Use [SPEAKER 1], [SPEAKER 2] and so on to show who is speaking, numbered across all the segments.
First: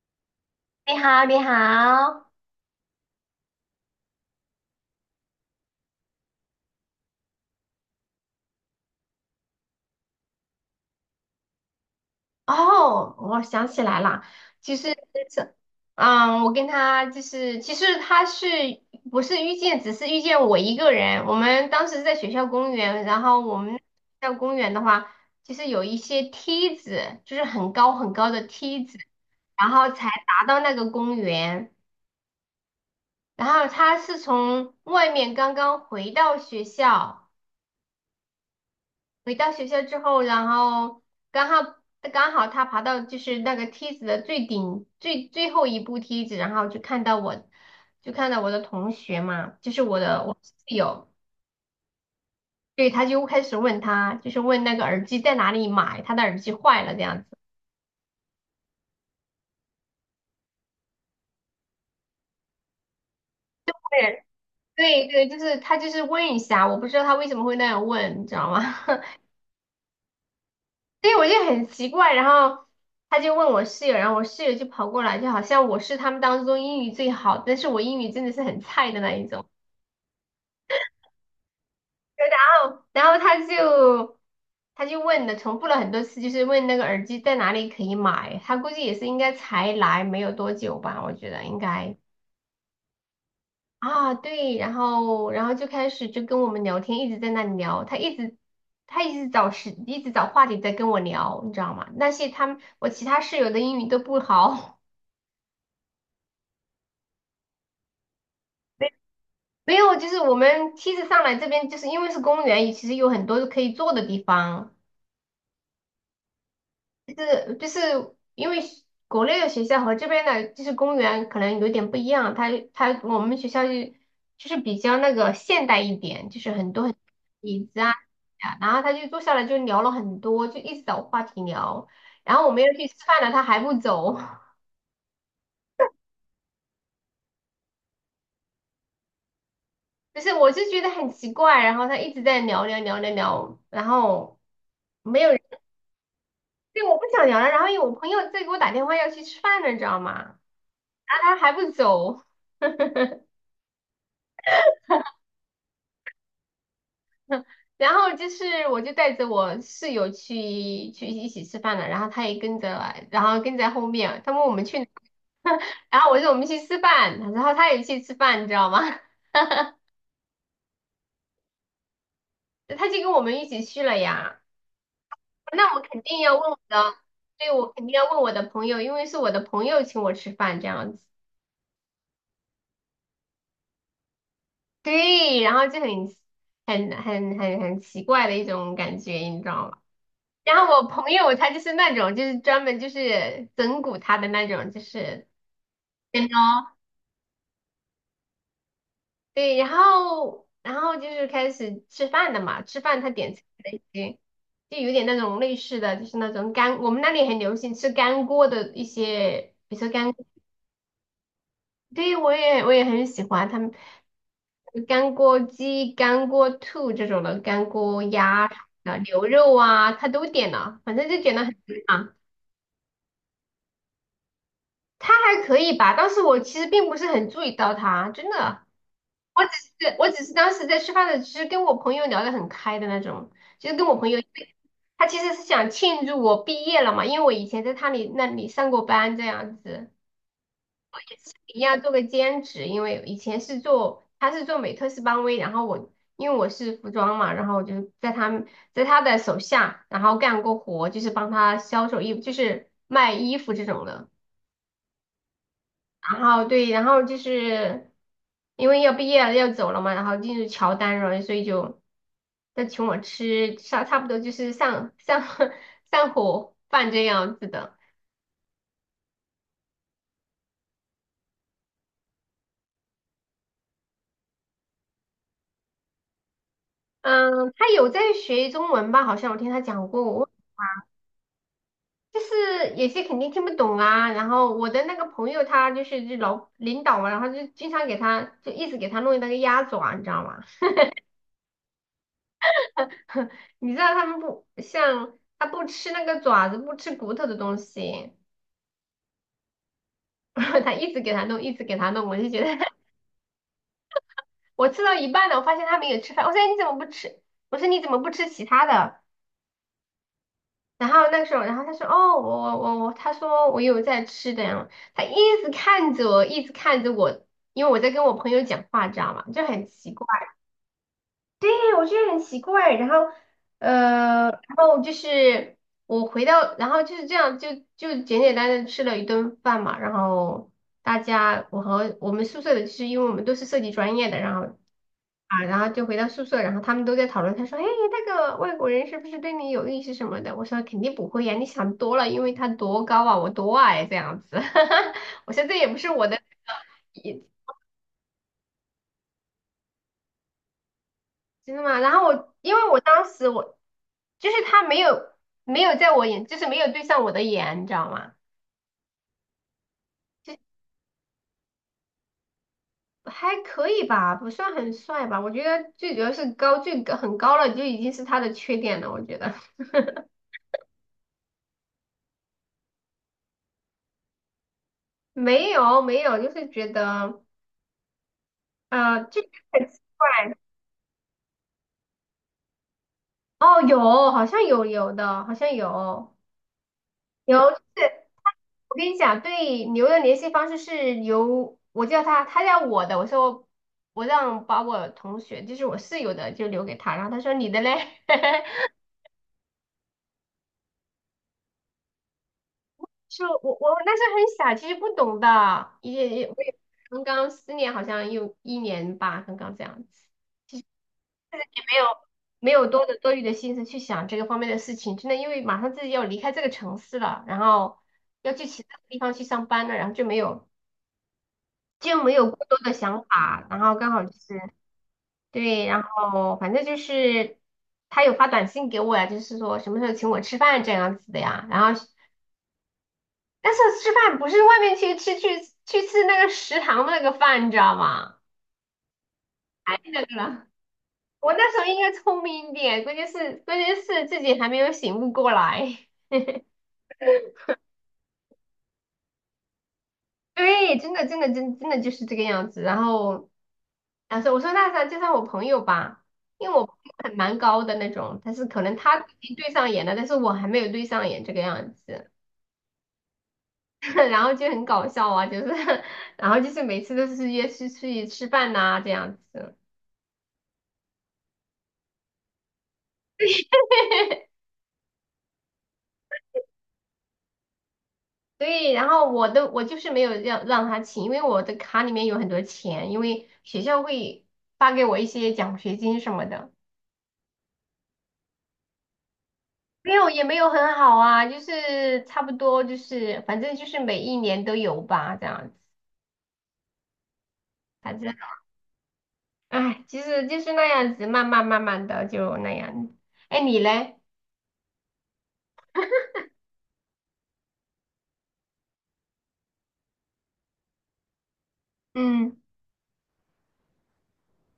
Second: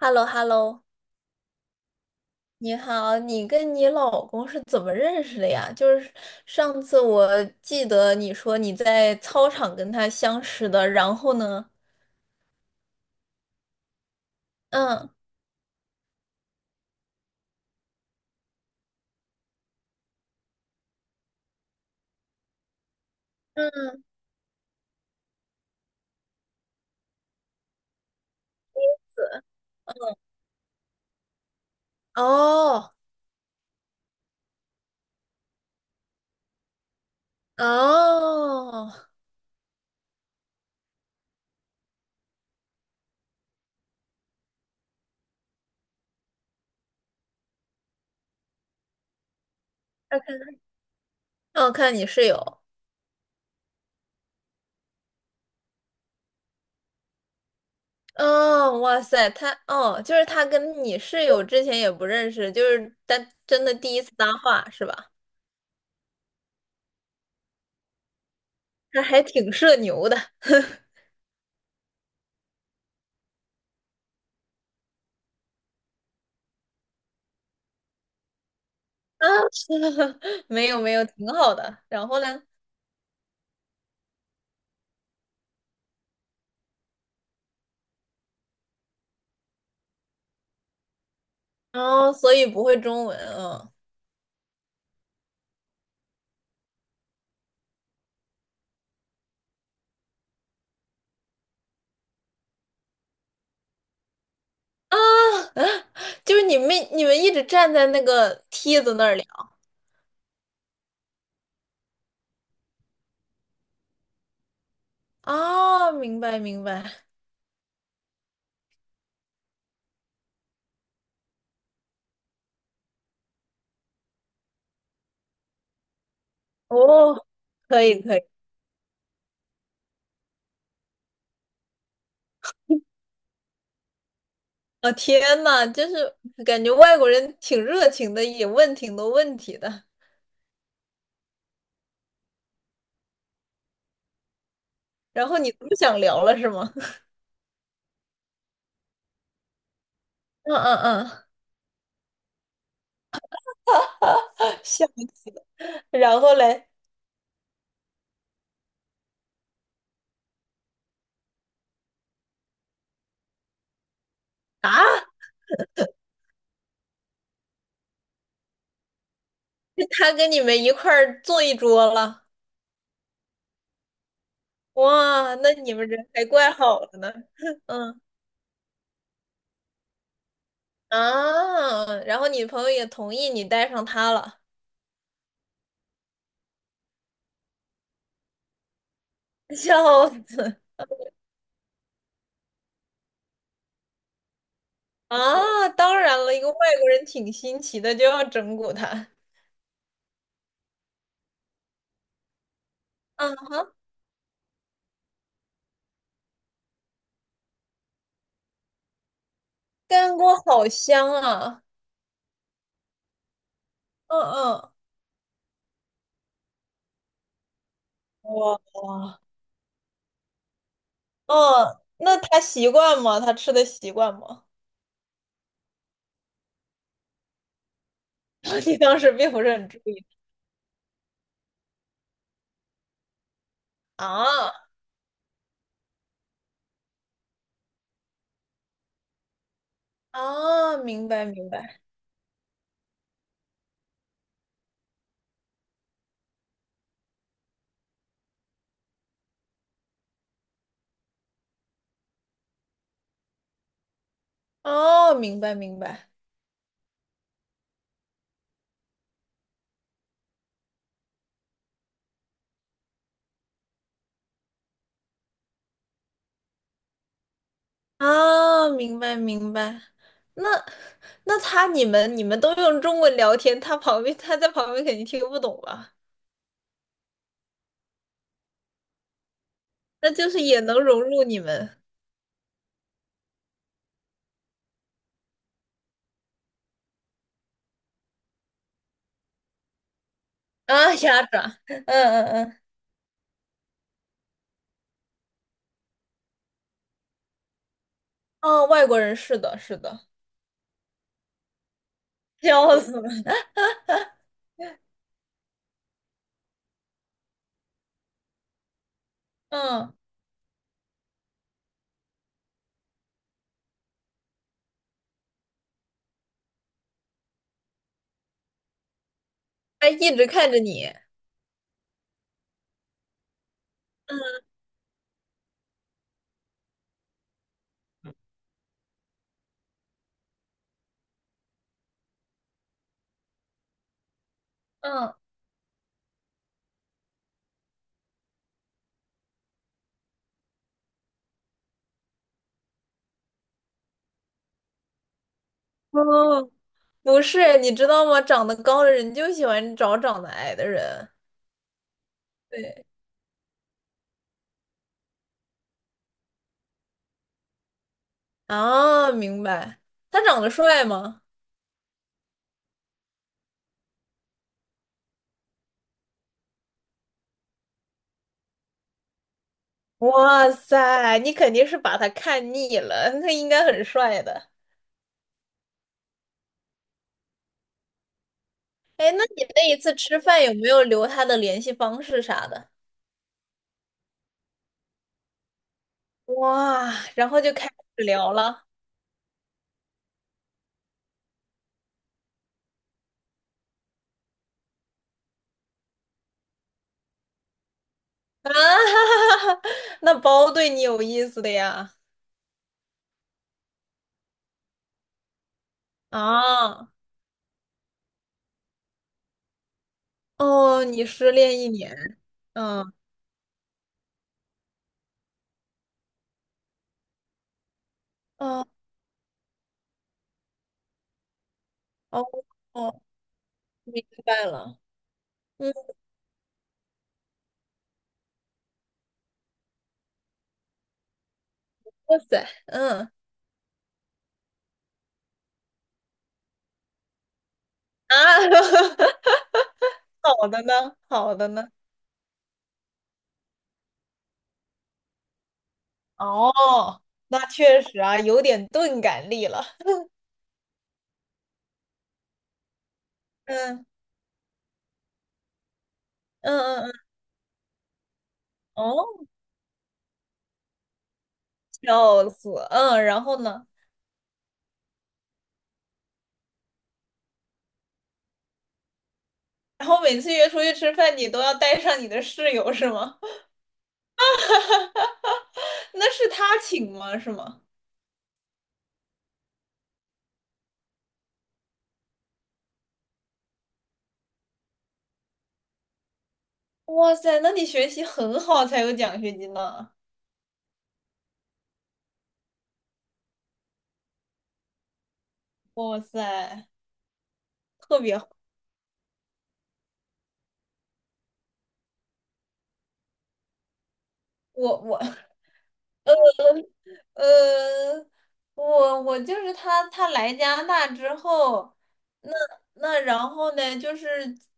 [SPEAKER 1] h e l l o h e l l o
[SPEAKER 2] 你好，你好，
[SPEAKER 1] 你好，你跟你老公是怎么认识的呀？就是上次我记得你说你在操场跟他相识的，然后呢？
[SPEAKER 2] 哦，我想起来了。其实，
[SPEAKER 1] 嗯
[SPEAKER 2] 这，我跟他就是，其实他是不是遇见，只是遇见我一个人。我们当时在学校公园，然后我们学
[SPEAKER 1] 嗯，
[SPEAKER 2] 校公园的话，就是有一些梯子，就是很高很高的梯子，然后才达到那个公园。
[SPEAKER 1] 哦
[SPEAKER 2] 然后他是从外面刚刚回到学校。
[SPEAKER 1] 哦，
[SPEAKER 2] 回到学校之后，然后刚好刚好他爬到就是那个梯子的最顶最最后一步梯子，然后就看到我，就看到我的同学嘛，就是我
[SPEAKER 1] 要
[SPEAKER 2] 的我
[SPEAKER 1] 看
[SPEAKER 2] 室友。
[SPEAKER 1] 哦，看你室友，
[SPEAKER 2] 对，他就开始问他，就是问那个耳机在哪里买，他的耳机坏了这样子。
[SPEAKER 1] 哦，哇塞，就是他跟你室友之前也不认识，就是但真的第一次搭话是
[SPEAKER 2] 对
[SPEAKER 1] 吧？
[SPEAKER 2] 对，就是他就是问一下，我不知道他为什么会那样问，你知道吗？
[SPEAKER 1] 他 还挺社牛的
[SPEAKER 2] 对，我就很奇怪。然后他就问我室友，然后我室友就跑过来，就好像我是他们当中英语最好，但是我英语真的是很菜的那
[SPEAKER 1] 啊，
[SPEAKER 2] 一种。
[SPEAKER 1] 没有没有，挺好的。然后呢？
[SPEAKER 2] 然后他就问了，重复了很多次，就是问那个耳机在哪里可以买。他估计也是应该才来没有多久吧，我觉得应该
[SPEAKER 1] 哦，所以不会中文啊
[SPEAKER 2] 啊，对。然后就开始就跟我们聊天，一直在那里聊，他一直找时，一直找话题在跟我聊，你知道吗？那些他们我其他室友的英语都不好。
[SPEAKER 1] 啊，啊！就是你们一直站在那个 梯
[SPEAKER 2] 没
[SPEAKER 1] 子那儿聊
[SPEAKER 2] 没有，就是我们梯子上来这边，就是因为是公园，其实有很多可以坐的地方。
[SPEAKER 1] 啊，明白明白，
[SPEAKER 2] 就是因为学国内的学校和这边的就是公园可能有点不一样，他我们学校就是比较那个现代一点，就是很多很
[SPEAKER 1] 哦，
[SPEAKER 2] 椅子
[SPEAKER 1] 可
[SPEAKER 2] 啊，
[SPEAKER 1] 以可以，
[SPEAKER 2] 啊然后他就坐下来就聊了很多，就一直找话题聊，然后我们要去吃饭了，他还不走。
[SPEAKER 1] 啊、天呐，就是感觉外国人挺热情的，也问挺多问题的，
[SPEAKER 2] 就是我就觉得很奇怪，然后他一直在聊聊聊聊聊，然后没
[SPEAKER 1] 然
[SPEAKER 2] 有
[SPEAKER 1] 后
[SPEAKER 2] 人。
[SPEAKER 1] 你不想聊了是吗？
[SPEAKER 2] 对，我不 想聊了，然后有我朋友在给我打电话要去吃饭了，你知道吗？
[SPEAKER 1] 嗯嗯
[SPEAKER 2] 然后
[SPEAKER 1] 嗯，
[SPEAKER 2] 他还不走。
[SPEAKER 1] 笑死了，然后嘞
[SPEAKER 2] 然后就是我就带着我室友去一起吃饭了，然后他也跟着来然后跟在后面，他问我们去
[SPEAKER 1] 啊，
[SPEAKER 2] 哪。然后我说我们去吃饭，然后他也去吃饭，你知道吗？
[SPEAKER 1] 他跟你们一块儿坐一桌了，
[SPEAKER 2] 他就跟我们一起去了呀。
[SPEAKER 1] 哇，那你
[SPEAKER 2] 那我
[SPEAKER 1] 们
[SPEAKER 2] 肯
[SPEAKER 1] 人
[SPEAKER 2] 定
[SPEAKER 1] 还
[SPEAKER 2] 要问
[SPEAKER 1] 怪
[SPEAKER 2] 我
[SPEAKER 1] 好
[SPEAKER 2] 的，
[SPEAKER 1] 的呢，
[SPEAKER 2] 对，我肯定
[SPEAKER 1] 嗯。
[SPEAKER 2] 要问我的朋友，因为是我的朋友请我吃饭这样子。
[SPEAKER 1] 啊，然后你朋友也同意你带上他了，
[SPEAKER 2] 对，然后就很很很奇怪的一种感觉，你知 道吗？
[SPEAKER 1] 笑死！
[SPEAKER 2] 然后我朋友他就是那种，就是专门就是整蛊他的那种，就是。
[SPEAKER 1] 啊，当然了，一个外国人挺新奇的，就要整蛊他。
[SPEAKER 2] 对，然后就是开始吃饭了嘛，吃饭他
[SPEAKER 1] 啊
[SPEAKER 2] 点菜的
[SPEAKER 1] 哈，
[SPEAKER 2] 一些，就有点那种类似的，就是那种干，我们那里很流行吃干锅的一些，比如说干，
[SPEAKER 1] 干锅好香啊！
[SPEAKER 2] 对，我也很喜欢他们
[SPEAKER 1] 嗯嗯，
[SPEAKER 2] 干锅鸡、干锅兔这种的，干锅鸭啊、
[SPEAKER 1] 哇，
[SPEAKER 2] 牛肉啊，他都点了，反正就点了很多
[SPEAKER 1] 嗯，
[SPEAKER 2] 嘛。
[SPEAKER 1] 那他习惯吗？他吃的习惯吗？
[SPEAKER 2] 他还可以吧，但是我其实并不是很注意到他，真的。
[SPEAKER 1] 你当时并不
[SPEAKER 2] 我只
[SPEAKER 1] 是很注
[SPEAKER 2] 是
[SPEAKER 1] 意
[SPEAKER 2] 我只是当时在吃饭的，其实跟我朋友聊得很开的那种，就是跟我朋友，因
[SPEAKER 1] 啊
[SPEAKER 2] 为他其实是想庆祝我毕业了嘛，因为我以前在他那里上过班这样子，
[SPEAKER 1] 啊，明白明
[SPEAKER 2] 一样
[SPEAKER 1] 白，
[SPEAKER 2] 做个兼职，因为以前是做他是做美特斯邦威，然后我因为我是服装嘛，然后我就在他们在他的手下，然后干过活，就是帮他销售衣服，就是卖衣服这种的。
[SPEAKER 1] 哦，明白明白。
[SPEAKER 2] 然后对，然后就是因为要毕业了要走了嘛，然后进入乔丹了，所以就他请我吃差不多就是上 上火饭这样子的。
[SPEAKER 1] 啊，明白明白。那他你们都用中文聊天，他旁边他在旁边肯定听不懂吧？
[SPEAKER 2] 嗯，他有在学中文吧？好像我听他讲过，
[SPEAKER 1] 那就
[SPEAKER 2] 我
[SPEAKER 1] 是也能融入你们
[SPEAKER 2] 就是有些肯定听不懂啊。然后我的那个朋友他就是就老领导嘛，然后就经常给他一直给他弄那个鸭爪，你知道吗？
[SPEAKER 1] 啊，鸭爪，嗯嗯嗯，
[SPEAKER 2] 你知道他们不像他不吃那个爪子，不吃骨头的东西。
[SPEAKER 1] 哦，外国人是的，是的，
[SPEAKER 2] 他一直给他弄，一直给他弄，我就觉得。
[SPEAKER 1] 笑死了，
[SPEAKER 2] 我吃到一半了，我发现他没有吃饭，我说哎你怎么不吃？我说你怎么不吃其他的？
[SPEAKER 1] 嗯，
[SPEAKER 2] 然后那个时候，然后他说哦我，他说我有在吃的呀，他一直看着我，一直看着我，因为我在跟我朋友讲话，知道吗？就很
[SPEAKER 1] 他
[SPEAKER 2] 奇怪，
[SPEAKER 1] 一直看着你，
[SPEAKER 2] 哎，我觉得很奇怪。然后
[SPEAKER 1] 嗯，
[SPEAKER 2] 然后就是我回到，然后就是这样，就简简单单地吃了一顿饭嘛，然后。大家，我和我们宿舍的，就是因为我们都是设计专业的，然后
[SPEAKER 1] 嗯，
[SPEAKER 2] 啊，然后就回到宿舍，然后他们都在讨论，他说：“哎，那个外国人是不是对你有意思什么的？”我说：“肯定不会呀，你想多了，因为他多高啊，我多矮这样子。我说：“这也不是我的，
[SPEAKER 1] 哦，不是，你知道吗？长得高的人就喜欢找长得矮的人，
[SPEAKER 2] 真的吗？”然后我因为我
[SPEAKER 1] 对，
[SPEAKER 2] 当时我就是他没有在我眼，就是没有对上我的眼，你知道吗？
[SPEAKER 1] 啊，明白。他长得帅吗？
[SPEAKER 2] 还可以吧，不算很帅吧。我觉得最主要是高，最高很高了就已经是他的缺点了。我觉得
[SPEAKER 1] 哇塞，你肯定是把他看腻了，他应该很帅的。
[SPEAKER 2] 没有没有，就是觉得
[SPEAKER 1] 哎，
[SPEAKER 2] 就
[SPEAKER 1] 那你
[SPEAKER 2] 很
[SPEAKER 1] 那一
[SPEAKER 2] 奇
[SPEAKER 1] 次
[SPEAKER 2] 怪。
[SPEAKER 1] 吃饭有没有留他的联系方式啥的？
[SPEAKER 2] 哦，有，好像有的，好像有
[SPEAKER 1] 哇，然后
[SPEAKER 2] 有。
[SPEAKER 1] 就
[SPEAKER 2] 就
[SPEAKER 1] 开
[SPEAKER 2] 是
[SPEAKER 1] 始聊了
[SPEAKER 2] 我跟你讲，对牛的联系方式是由我叫他，他叫我的。我说我让把我同学，就是我室友的，就留给他。然后他说你的嘞，
[SPEAKER 1] 啊，哈哈哈那包对你有意思的呀？
[SPEAKER 2] 是我那时候很傻，其实不懂的，我也
[SPEAKER 1] 啊，
[SPEAKER 2] 刚刚失恋，好像有一年吧，刚刚这样子，
[SPEAKER 1] 哦，你失恋一
[SPEAKER 2] 没有
[SPEAKER 1] 年，
[SPEAKER 2] 没有多
[SPEAKER 1] 嗯，
[SPEAKER 2] 的多余的心思去想这个方面的事情，真的因为马上自己要离开这个城市了，然后要去其
[SPEAKER 1] 哦
[SPEAKER 2] 他地方去上班了，然后就没有。就没
[SPEAKER 1] 哦
[SPEAKER 2] 有过多的
[SPEAKER 1] 哦，
[SPEAKER 2] 想法，然后刚好
[SPEAKER 1] 明
[SPEAKER 2] 就是
[SPEAKER 1] 白了，
[SPEAKER 2] 对，
[SPEAKER 1] 嗯，
[SPEAKER 2] 然后反正就是他有发短信给我呀，就是说什么时候请我吃饭这样子的呀，然后
[SPEAKER 1] 哇塞，嗯
[SPEAKER 2] 但是吃饭不是外面去吃那个食堂的那个饭，你知道
[SPEAKER 1] 啊，
[SPEAKER 2] 吗？太 那个了，
[SPEAKER 1] 好的呢，
[SPEAKER 2] 我
[SPEAKER 1] 好的
[SPEAKER 2] 那时候
[SPEAKER 1] 呢。
[SPEAKER 2] 应该聪明一点，关键是自己还没有醒悟过来。
[SPEAKER 1] 哦，那确实啊，有点钝感力了。
[SPEAKER 2] 对，真的就是这个样子，然后。
[SPEAKER 1] 嗯
[SPEAKER 2] 啊，所以我说那啥，就绍我朋友吧，因为
[SPEAKER 1] 嗯
[SPEAKER 2] 我朋
[SPEAKER 1] 嗯
[SPEAKER 2] 友
[SPEAKER 1] 嗯，
[SPEAKER 2] 很蛮高的那种，但是可能他
[SPEAKER 1] 哦，
[SPEAKER 2] 已经对上眼了，但是我还没有对上眼这个样子。
[SPEAKER 1] 笑死。嗯，然后呢？
[SPEAKER 2] 然后就很搞笑啊，就是，然后就是每次都是约出去吃饭呐、这样子。
[SPEAKER 1] 然后每次约出去吃饭，你都要带上你的室友是吗？那是他请吗？是吗？
[SPEAKER 2] 对，然后我就是没有让他请，因为我的卡里面有很多钱，因为学校会发给我一些奖学金什么的。
[SPEAKER 1] 哇塞，那你学习很好才有奖学金呢。
[SPEAKER 2] 没有，也没有很好啊，就是差不多，就是反正就是每一年都有吧，这样子。
[SPEAKER 1] 哇塞，
[SPEAKER 2] 反
[SPEAKER 1] 特
[SPEAKER 2] 正。
[SPEAKER 1] 别好。
[SPEAKER 2] 哎，其实就是那样子，慢慢的就那样。哎，你嘞？
[SPEAKER 1] 我 呃，我就是他来加拿大之后，那
[SPEAKER 2] 嗯
[SPEAKER 1] 然后呢，就是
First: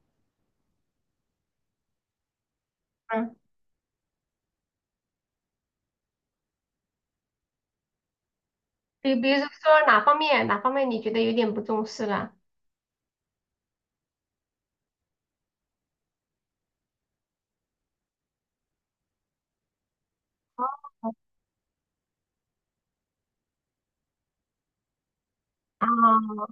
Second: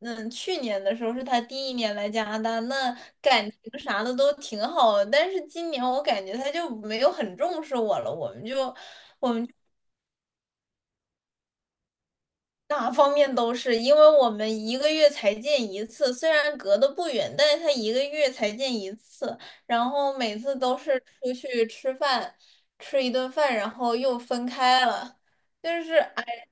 [SPEAKER 1] 嗯，去年的时候是他第一年来加拿大，那
[SPEAKER 2] 嗯，
[SPEAKER 1] 感情啥的都挺好的，但是今年我感觉他就没有很重视我了，我们就
[SPEAKER 2] 比如说哪方面你觉得有点不重视了？
[SPEAKER 1] 哪方面都是，因为我们一个月才见一次，虽然隔得不远，但是他一个月才见一次，然后每次都是出去吃饭，吃一顿饭，然后又分开了，就是
[SPEAKER 2] 啊
[SPEAKER 1] 哎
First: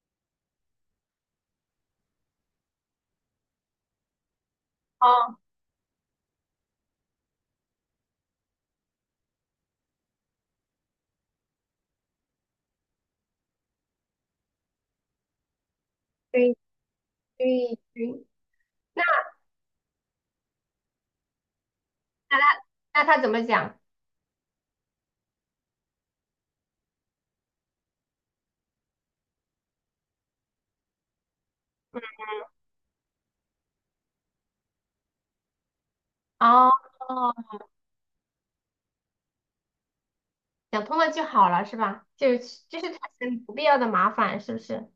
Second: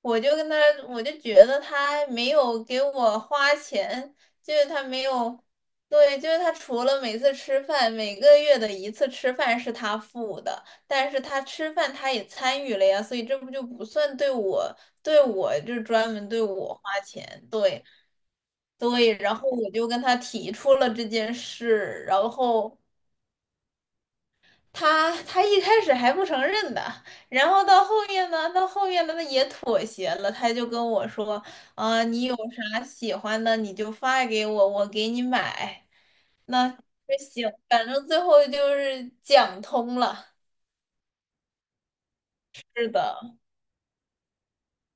[SPEAKER 1] 我就跟他，我就觉得他没有给我花钱，就是他没
[SPEAKER 2] 哦，
[SPEAKER 1] 有，对，就是他除了每次吃饭，每个月的一次吃饭是他付的，但是他吃饭他也参与了呀，所以这不就不算对我，对我就专门对
[SPEAKER 2] 对
[SPEAKER 1] 我花钱，
[SPEAKER 2] 对
[SPEAKER 1] 对。
[SPEAKER 2] 对，那
[SPEAKER 1] 对，然后我就跟他提出了这件事，然
[SPEAKER 2] 那他
[SPEAKER 1] 后
[SPEAKER 2] 那他怎么讲？
[SPEAKER 1] 他一开始还不承认的，然后到后面呢,他也妥协了，他就跟我说，啊、你有啥喜欢的你就发给我，我给你买。
[SPEAKER 2] 哦
[SPEAKER 1] 那就
[SPEAKER 2] 哦，
[SPEAKER 1] 行，反正最后就是讲通了。
[SPEAKER 2] 讲通了就好了是吧？就就
[SPEAKER 1] 是
[SPEAKER 2] 是产
[SPEAKER 1] 的，
[SPEAKER 2] 生不必要的麻烦是不是？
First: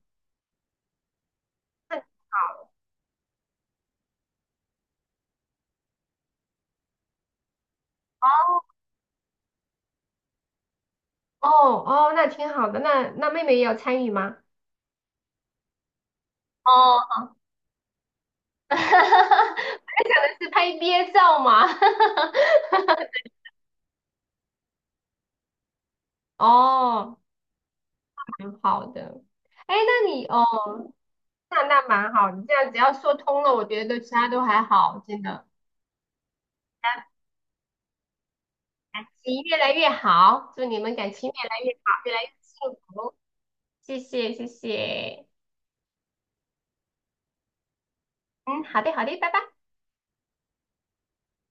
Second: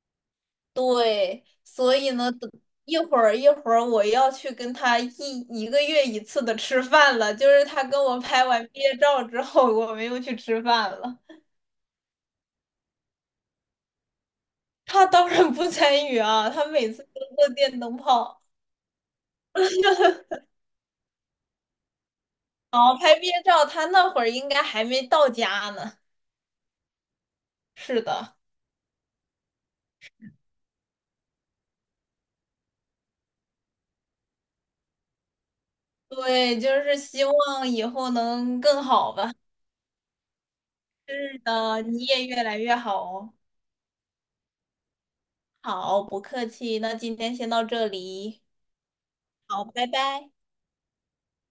[SPEAKER 1] 对，
[SPEAKER 2] 那
[SPEAKER 1] 所以呢，等
[SPEAKER 2] 好。
[SPEAKER 1] 一会儿我要去跟他一个月一次的吃饭了，就是他跟我拍完
[SPEAKER 2] 哦
[SPEAKER 1] 毕业照之后，我们又去吃饭了。
[SPEAKER 2] 哦，那挺好的。那妹妹也有参与吗？
[SPEAKER 1] 他当然不参与啊，他每次
[SPEAKER 2] 哦，
[SPEAKER 1] 都做电灯泡。
[SPEAKER 2] 我在想的是拍毕业照嘛。哈哈哈
[SPEAKER 1] 好，拍毕业照，他那会儿应该还没到家呢。
[SPEAKER 2] 哦，
[SPEAKER 1] 是的，
[SPEAKER 2] 蛮好的。哎，那你哦，那那蛮好，你这样只要说通了，我觉得其他都还好，真的。
[SPEAKER 1] 对，就是
[SPEAKER 2] 感
[SPEAKER 1] 希望以后能更
[SPEAKER 2] 感
[SPEAKER 1] 好吧。
[SPEAKER 2] 情越来越好，祝你们感情
[SPEAKER 1] 是
[SPEAKER 2] 越来越
[SPEAKER 1] 的，
[SPEAKER 2] 好，
[SPEAKER 1] 你
[SPEAKER 2] 越来
[SPEAKER 1] 也
[SPEAKER 2] 越
[SPEAKER 1] 越来越
[SPEAKER 2] 幸
[SPEAKER 1] 好
[SPEAKER 2] 福。
[SPEAKER 1] 哦。
[SPEAKER 2] 谢谢，谢谢。
[SPEAKER 1] 好，不客气，那今天先到这里。
[SPEAKER 2] 嗯，好的，好的，拜拜。
[SPEAKER 1] 好，拜拜。